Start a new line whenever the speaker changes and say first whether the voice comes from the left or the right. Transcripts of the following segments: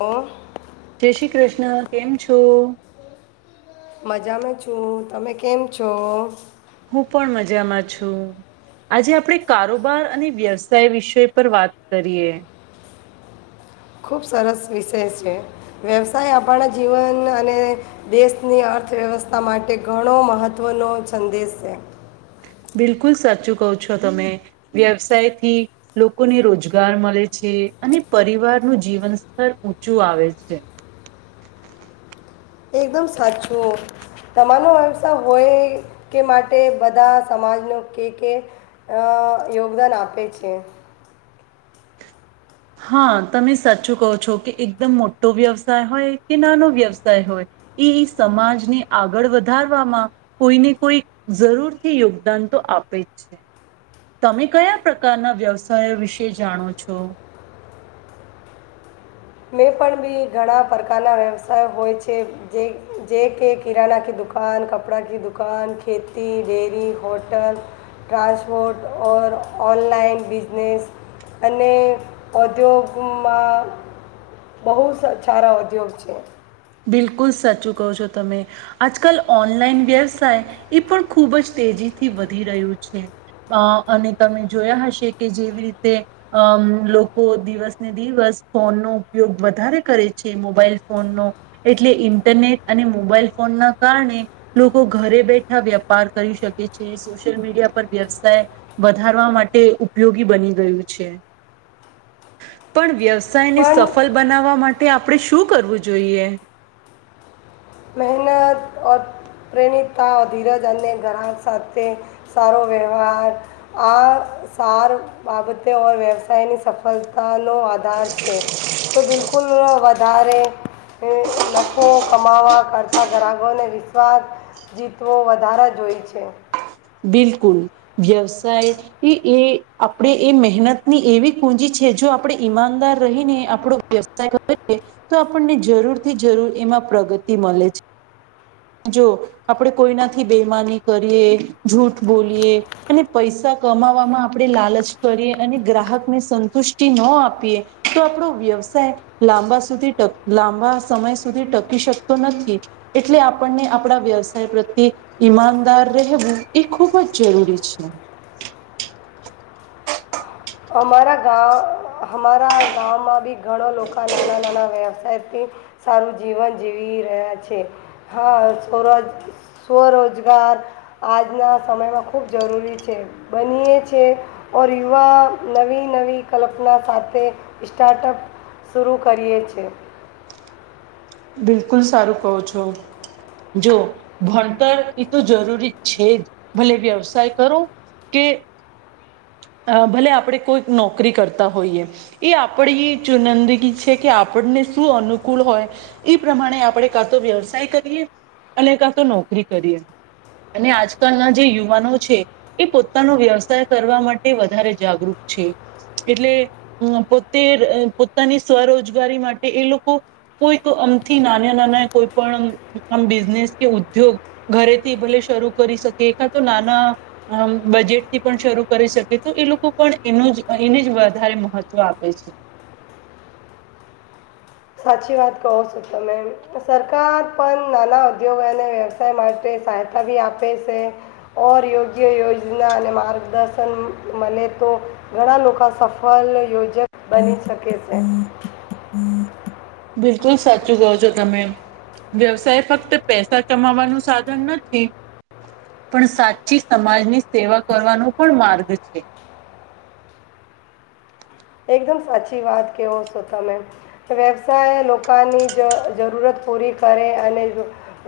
left: ઓ
right: જય શ્રી કૃષ્ણ કેમ છો
left: મજામાં છું. તમે કેમ છો?
right: હું પણ મજામાં છું, આજે આપણે કારોબાર અને વ્યવસાય વિષય પર વાત કરીએ.
left: ખૂબ સરસ વિષય છે, વ્યવસાય આપણાં જીવન અને દેશની અર્થવ્યવસ્થા માટે ઘણો મહત્ત્વનો સંદેશ છે.
right: બિલકુલ સાચું કહો છો, તમે વ્યવસાયથી લોકોને રોજગાર મળે છે અને પરિવારનું જીવન સ્તર ઊંચું આવે છે.
left: એકદમ સાચું તમારો વ્યવસાય હોય તે માટે બધા સમાજનું કે કે અ યોગદાન આપે છે.
right: હા તમે સાચું કહો છો કે એકદમ મોટો વ્યવસાય હોય કે નાનો વ્યવસાય હોય એ સમાજને આગળ વધારવામાં કોઈને કોઈ જરૂરથી યોગદાન તો આપે જ છે. તમે કયા પ્રકારના વ્યવસાયો વિશે જાણો છો?
left: મેં પણ બી ઘણા પ્રકારના વ્યવસાય હોય છે, જે જે કે કિરાણા કી દુકાન, કપડાં કી દુકાન, ખેતી, ડેરી, હોટલ, ટ્રાન્સપોર્ટ ઓર ઓનલાઈન બિઝનેસ અને ઔદ્યો્યોગમાં. બહુ સારા ઉદ્યોગ છે.
right: બિલકુલ સાચું કહો છો તમે, આજકાલ ઓનલાઈન વ્યવસાય એ પણ ખૂબ જ તેજીથી વધી રહ્યું છે, અ અને તમે જોયા હશે કે જેવી રીતે અ લોકો દિવસ ને દિવસ ફોનનો ઉપયોગ વધારે કરે છે મોબાઈલ ફોનનો. એટલે ઇન્ટરનેટ અને મોબાઈલ ફોન ના કારણે લોકો ઘરે બેઠા વેપાર કરી શકે છે, સોશિયલ મીડિયા પર વ્યવસાય વધારવા માટે ઉપયોગી બની ગયું છે, પણ વ્યવ સાયને
left: પણ
right: સફળ બનાવવા મા ટે આપણેે શું કરવું જોઈએ?
left: ઓ પ્રેરિતતા ધીરજ અને ઘરા સાથે સારો વ્યવહાર આ સાર બાબતે ઓર વ્યવસાયની સફળતા. નો આધાર છે તો બિલકુલ વાજ વધારે નફો કમાવા કરતા ગ્રાહ ને વિશ્વાસ જીતવો વધારે જોઈ છે.
right: બિલકુલ વ્યવસાય એ એ આપણે એ મહેનતની એવી કુંજી છે, જો આપણે ઈમાનદાર રહીને આપણો વ્યવસાય કરીએ તો આપણને જરૂર થી જરૂર એમાં પ્રગતિ મળે છે, જો આપણે કોઈનાથી બેમાની કરીએ. જૂઠ બોલીએ અને પૈસા કમાવામાં આપણે લાલચ કરીએ, અને ગ્રાહકને સંતુષ્ટિ ન આપીએ તો આપણો વ્યવસાય લાંબા સુધી ટક લાંબા સમય સુધી ટકી શકતો નથી એટલે આપણને આપણા વ્યવસાય પ્રત્યે ઈમાનદાર રહેવું. એ ખૂબ જ જરૂરી છે.
left: અમારા ગાં હમારા ગામ માંભી. ઘણો લોકો નાના નાના વ્યવસાય. થી સારું જીવન જીવી રહ્યા છે, હા સ્વરોજ સ્વરોજગાર આજના સમયમાં ખૂબ જરૂરી છે બનીએ છે ઓર યુવા. નવી નવી કલ્પના સાથે સ્ટાર્ટઅપ શરૂ કરીએ છે.
right: બિલકુલ સારું કહો છો, જો ભણતર એ તો જરૂરી છે જ ભલે વ્યવસાય કરો કે. ભલે આપણે કોઈક નોકરી કરતા હોઈએ એ આપણી ચુનંદગી છે કે આપણને શું અનુકૂળ હોય એ પ્રમાણે આપણે કાં તો વ્યવસાય કરીએ, અને કા તો નોકરી કરીએ અને, આજકાલના જે યુવાનો છે એ પોતાનો વ્યવસાય કરવા મા તે વધારે જાગૃત છે, એટલેમ પોતે પોતાની સ્વરોજગારી માટે એ લોકો કોઈક અમથી નાના નાના કોઈ પણ આમ બિઝનેસ કે ઉદ્યોગ ઘરેથી ભલે શરૂ કરી શકે કા તો નાના બજેટથી પણ શરૂ કરી શ તો એ લોકો પણ એનું જ એને જ વધારે મહત્ત્વ આપે છે.
left: સાચી વાત કહો છો તમે સરકાર પણ નાના ઉદ્યોગોને વ્યવસાય માટે સહાયતા બી આપે છે, ઓર યોગ્ય યોજના અને માર્ગદર્શન મળે તો ઘણા લોકો સફળ યોજક બની શકે છે.
right: બિલકુલ સાચું કહો છો, તમે વ્યવસાય ફક્ત પૈસા કમાવાનું સાધન નથી પણ સાચી સમાજની સેવા કરવાનો પણ માર્ગ છે.
left: એકદમ સાચી વાત કહો છો તમે વ્યવસાય લોકોની જ જરૂરત પૂરી કરે અને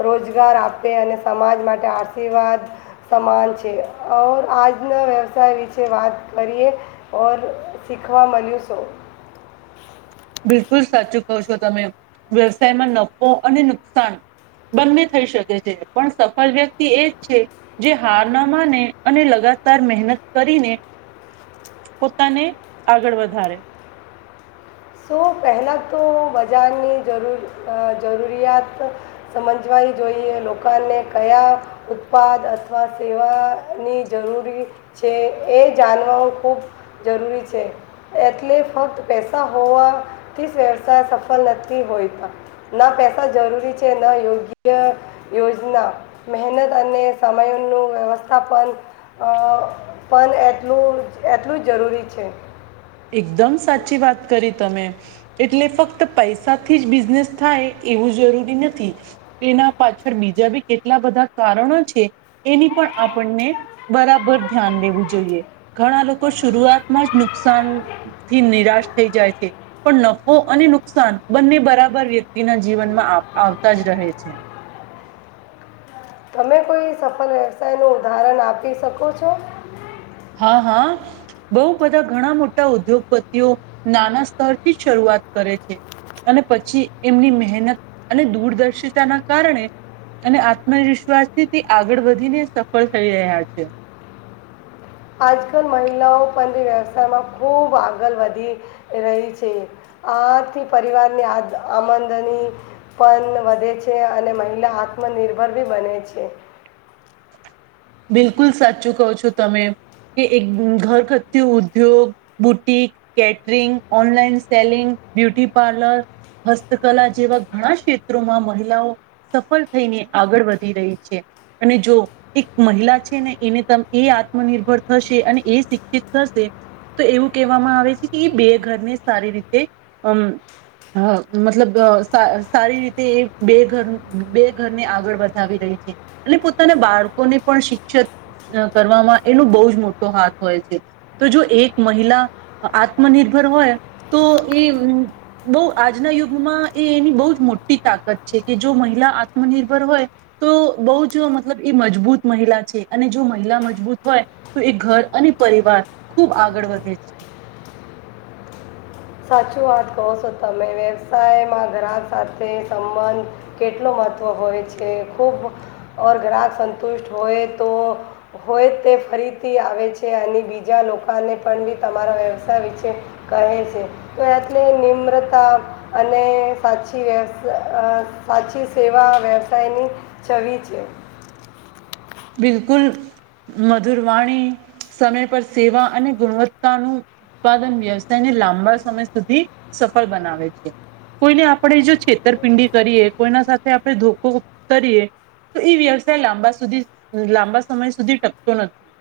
left: રોજગાર આપે અને સમાજ માટે આશીર્વાદ સમાન છે, ઓર આજના વ્યવસાય વિશે વાત કરીએ ઓર લીખવા મળન સો.
right: બિલકુલ સાચું કહ છો તમે, વ્યવસાયમાં નફો અને નુકસાન બંને થઈ શકે છે પણ સફળ વ્યક્તિ એ જ છે, જે હાર ન માને અને લગાતાર મહેનત કરીને પોતાને આગળ વધારે.
left: સો પહેલાં તો બજારની જરૂર જરૂરિયાત સમજવાવી જોઈએ લોકોને કયા ઉત્પાદ અથવા સેવાની જરૂરી છે, એ જાણવા ખૂબ જરૂરી છે એટલે ફક્ત પૈસા હોવા. થી વ્યવસાય સફળ નથી હોયતા ન પૈસા જરૂરી છે, ન યોગ્ય યોજના મહેનત અને સમયનું વ્યવસ્થાપન પણ એટલું એટલું જ જરૂરી છે.
right: એકદમ સાચી વાત કરી. તમે એટલે ફક્ત પૈસાથી જ બિઝનેસ થાય એવું જરૂરી નથી એના પાછળ બીજા બી કેટલા બધા કારણો છે, એની પણ આપણને બરાબર ધ્યાન લેવું જોઈએ. ઘણા લોકો શરૂઆતમાં જ નુક સાન થી નિરાશ થઈ જાય છે પણ નફો અને નુકસાન બંને બરાબર વ્યક્તિના જીવનમાં આવતા જ રહે છે.
left: ત એ સફળ વ્યવસાયનું ઉદાહરણ આપી શકો છો?
right: હા હા બઉ બધા ઘણા મોટા ઉદ્યોગપતિઓ નાના સ્તરથી શરૂઆત કરે છે, અને પછી એમની મહેનત અને દૂરદર્શિતા ના કારણે અને આત્મવિશ્વાસથી આગળ વધીને સફળ થઈ રહ્યા છે.
left: આજકાલ મહિલાઓ પણ વ્યવસાયમાં ખૂબ આગળ વધી રહી છે આથી પરિવારની આમદની પણ વધે છે, અને મહિલા આત્મનિર્ભર બી બને છે.
right: બિલકુલ સાચું કહો છો તમે કે એક ઘરઘટ્યું ઉદ્યોગ, boutique, catering, online selling, beauty parlour, હસ્તકલા જેવા ઘણા ક્ષેત્રોમાં મહિલાઓ સફળ થઈને આગળ વધી રહી છે, અને જો એ મહિલા છે ને એને ત એ આત્મનિર્ભર થશે અને એ શિક્ષિત થશે તો એવું કહેવામાં આવે છે, કે એ બે ઘરને સારી રીતે અ મતલબ સારી રીતે એ બે ઘર બે ઘરને આગળ વધાવી રહી છે, અને પોતાના બાળકોને. પણ શિક્ષત કરવામાં એનો બહુ જ મોટો હાથ હોય છે, તો જો એક મહિલા આત્મનિર્ભર હોય તો એ બહુ આજના યુગમાં એની બહુ જ મોટી તાકાત છે કે જો મહિલા આત્મનિર્ભર હોય તો બહુ જ મતલબ એ મજબૂત. મહિલા છે અને જો મહિલા મજબૂત હોય તો એ ઘર અને પરિવાર ખૂબ આગળ વધે છે.
left: સાચું વાત કહો છો તમે વ્યવસાયમાં ગ્રાહક સાથે સંબંધ કેટલો મહત્ત્વ હોય છે, ખૂબ ઓર ગ્રાહક સંતુષ્ટ હોય તો હોય તે ફરીથી આવે છે અને બીજા લોકોને પણ બી તમારા વ્યવસાય વિશે કહે છે. તો એટલે નિમ્રતા અને સાચી વ્યવ સાચી સેવા વ્યવસાયની છવી છે
right: બિલકુલ મધુરવાણી સમય પર સેવા અને ગુણવત્તાનું ઉત્પાદન વ્યવસાયને લાંબા સમય સુધી સફળ બનાવે છે કોઈને આપણે જો છેતરપિંડી કરીએ કોઈના સાથે આપણે ધોકો કરીએ તો એ વ્યવસાય લાંબા સુધી લાંબા સમય સુધી ટકતો નથી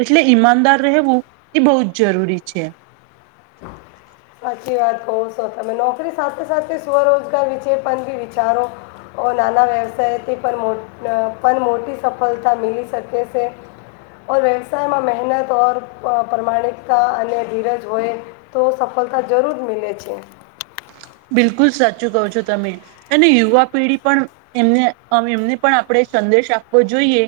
right: એટલે ઈમાનદાર રહેવું એ બહુ જ જરૂરી છે
left: સાચી વાત કહો છો તમે નોકરી સાથે સાથે સ્વરોજગાર વિશે પણ બી વિચારો નાના વ્યવસાયથી પણ મોટી સફળતા મીલી શકે છે ઓર વ્યવસાયમાં મહેનત ઓર પ્રમાણિકતા અને ધીરજ હોય તો સફળતા જરૂર મીલે છે
right: બિલકુલ સાચું કહો છો તમે અને યુવા પેઢી પણ એમને એમને પણ આપણે સંદેશ આપવો જોઈએ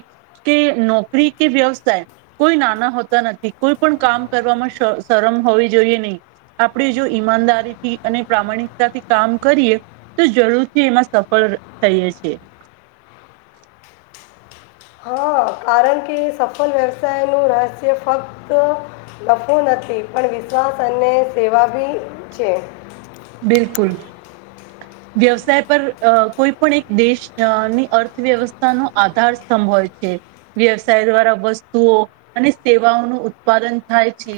right: તે નોકરી કે વ્યવસાય કોઈ નાના હોતા નથી કોઈ પણ કામ કરવામાં શરમ હોવી જોઈએ નહી આપણે જો ઈમાનદારીથી અને પ્રામાણિકતાથી કામ કરીએ તો જરૂરથી એમાં સફળ થઈએ છીએ
left: હા કારણ કે સફળ વ્યવસાયનું રહસ્ય ફક્ત નફો નથી પણ વિશ્વાસ અને સેવા બી છે
right: બિલકુલ વ્યવસાય પર કોઈ પણ એક દેશની અર્થવ્યવસ્થાનો આધાર સ્તંભ હોય છે વ્યવસાય દ્વારા વસ્તુઓ અને સેવાઓનું ઉત્પાદન થાય છે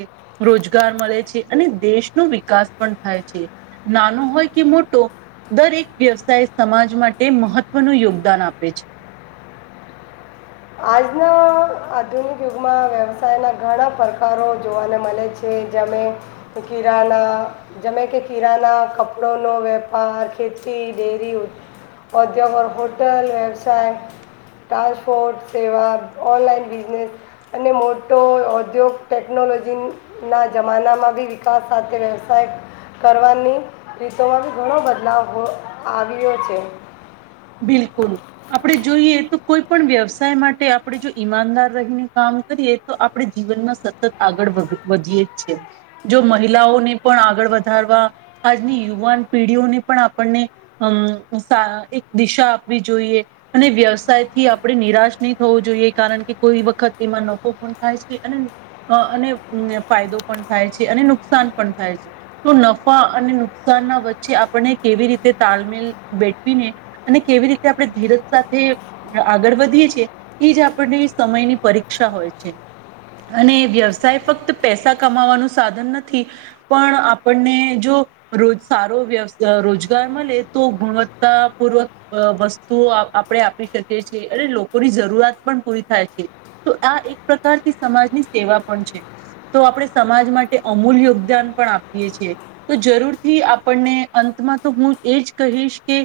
right: રોજગાર મળે છે અને દેશનો વિકાસ પણ થાય છે નાનો હોય કે મોટો દરેક વ્યવસાય સમાજ માટે મહત્વનું યોગદાન આપે છે
left: આજના આધુનિક યુગમાં વ્યવસાયના ઘણા પ્રકારો જોવાને મળે છે જેમે કિરાના જેમે કે કિરાના કપડોનો વેપાર ખેતી ડેરી ઉદ્યોગ હોટલ વ્યવસાય ટ્રાન્સપોર્ટ સેવા ઓનલાઈન બિઝનેસ અને મોટો ઔદ્યોગ ટેકનોલોજીના જમાનામાં બી વિકાસ સાથે વ્યવસાય કરવાની રીતોમાં બી ઘણો બદલાવ આવ્યે છે
right: બિલકુલ આપ આપણે જોઈએ તો કોઈ પણ વ્યવસાય માટે આપણે જો ઈમાનદાર રહીને કામ કરીએ તો આપણે જીવનમાં સતત આગળ વધીયએ જ છે જો મહિલાઓને પણ આગળ વધારવા આજની યુવાન પીઢીઓને પણ આપણને અમ સારી દિશા આપવી જોઈએ અને વ્યવસાયથી આપણે નિરાશ નહીં થવો જોઈએ કારણ કે કોઈ વખત એમાં નફો પણ થાય છે અને અને ફાયદો પણ થાય છે અને નુકસાન પણ થાય છે તો નફા અને નુકસાન ના વચ્ચે આપણને કેવી રીતે તાલમેલ બેઠવીને અને કેવી રીતે આપણે ધીરજ સાથે આગળ વધીએ છીએ એ જ આપણને સમયની પરીક્ષા હોય છે અને વ્યવસાય ફક્ત પૈસા કમાવાનું સાધન નથી પણ આપણને જો રોજ સારો વ્યવસ રોજગાર મળે તો ગુણવત્તાપૂર્વક વસ્તુઓ આપણે આપી શકીએ છીએ અને લોકોની જરૂરિયાત પણ પૂરી થાય છે તો આ એક પ્રકારથી સમાજની સેવા પણ છે તો આપણે સમાજ માટે અમૂલ્ય યોગદાન પણ આપીએ છીએ તો જરૂરથી આપણને અંતમાં તો હું એ જ કહીશ કે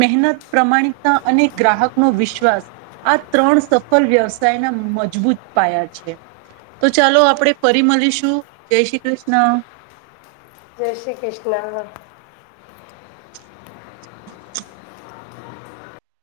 right: મહેનત પ્રમાણિકતા અને ગ્રાહકનો વિશ્વાસ આ ત્રણ સફળ વ્યવસાયના મજબૂત પાયા છે તો ચાલો આપણે ફરી મળીશું જય શ્રી કૃષ્ણ
left: જય શ્રી કૃષ્ણ